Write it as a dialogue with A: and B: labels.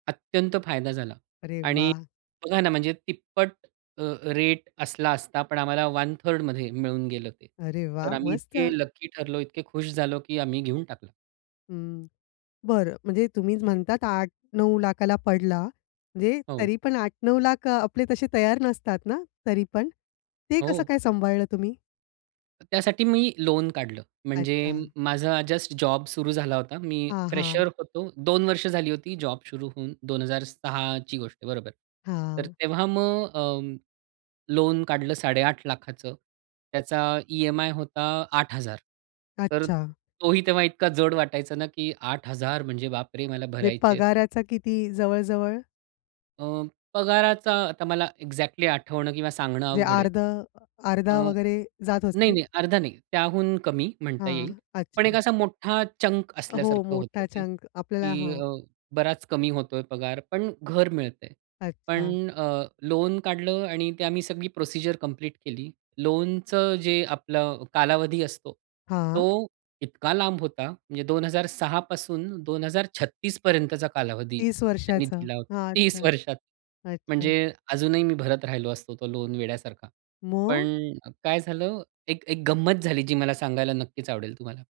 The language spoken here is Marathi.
A: अत्यंत फायदा झाला.
B: अरे
A: आणि
B: वाह!
A: बघा ना म्हणजे तिप्पट अ, रेट असला असता, पण आम्हाला 1/3rd मध्ये मिळून गेलं ते.
B: अरे
A: तर
B: वाह!
A: आम्ही इतके
B: मस्त.
A: लकी ठरलो, इतके खुश झालो की आम्ही घेऊन टाकलं.
B: हं. बरं. म्हणजे तुम्हीच म्हणतात 800,000-900,000 ला पडला, म्हणजे
A: हो.
B: तरी पण 800,000-900,000 आपले तसे तयार नसतात ना, तरी पण? ते कसं
A: हो.
B: काय सांभाळलं तुम्ही?
A: त्यासाठी मी लोन काढलं. म्हणजे
B: अच्छा.
A: माझा जस्ट जॉब सुरू झाला होता. मी
B: हां, हां.
A: फ्रेशर होतो. 2 वर्ष झाली होती जॉब सुरू होऊन, 2006ची गोष्ट आहे, बरोबर. तर
B: हां.
A: तेव्हा मग अ, लोन काढलं 8,50,000 त्याचा ई-एम-आय होता 8,000 तर
B: अच्छा.
A: तोही तेव्हा इतका जड वाटायचा ना, की 8,000 म्हणजे बाप रे! मला
B: जे
A: भरायचे आहेत.
B: पगाराचा किती जवळ-जवळ?
A: अ, पगाराचा आता मला एक्झॅक्टली आठवणं किंवा सांगणं
B: जे
A: अवघड आहे.
B: अर्धं, अर्धा
A: अ.
B: वगैरे जात असेल?
A: नाही-नाही, अर्धा नाही. त्याहून कमी म्हणता येईल.
B: हां.
A: पण
B: अच्छा.
A: एक असा मोठा चंक
B: हो.
A: असल्यासारखं होतं
B: मोठा
A: ते
B: चंक. आपल्याला
A: की
B: हां.
A: अ, बराच कमी होतोय पगार, पण घर मिळतंय.
B: अच्छा.
A: पण अ, लोन काढलं आणि ते आम्ही सगळी प्रोसिजर कंप्लीट केली. लोनचं जे आपलं कालावधी असतो,
B: हां.
A: तो इतका लांब होता. म्हणजे 2006 पासून 2036 पर्यंतचा कालावधी
B: 30
A: त्यांनी
B: वर्षाचा.
A: दिला होता.
B: हां.
A: 30
B: अच्छा
A: वर्षात.
B: अच्छा.
A: म्हणजे अजूनही मी भरत राहिलो असतो तो लोन वेड्यासारखा.
B: मग?
A: पण काय झालं? एक एक गंमत झाली जी मला सांगायला नक्कीच आवडेल तुम्हाला.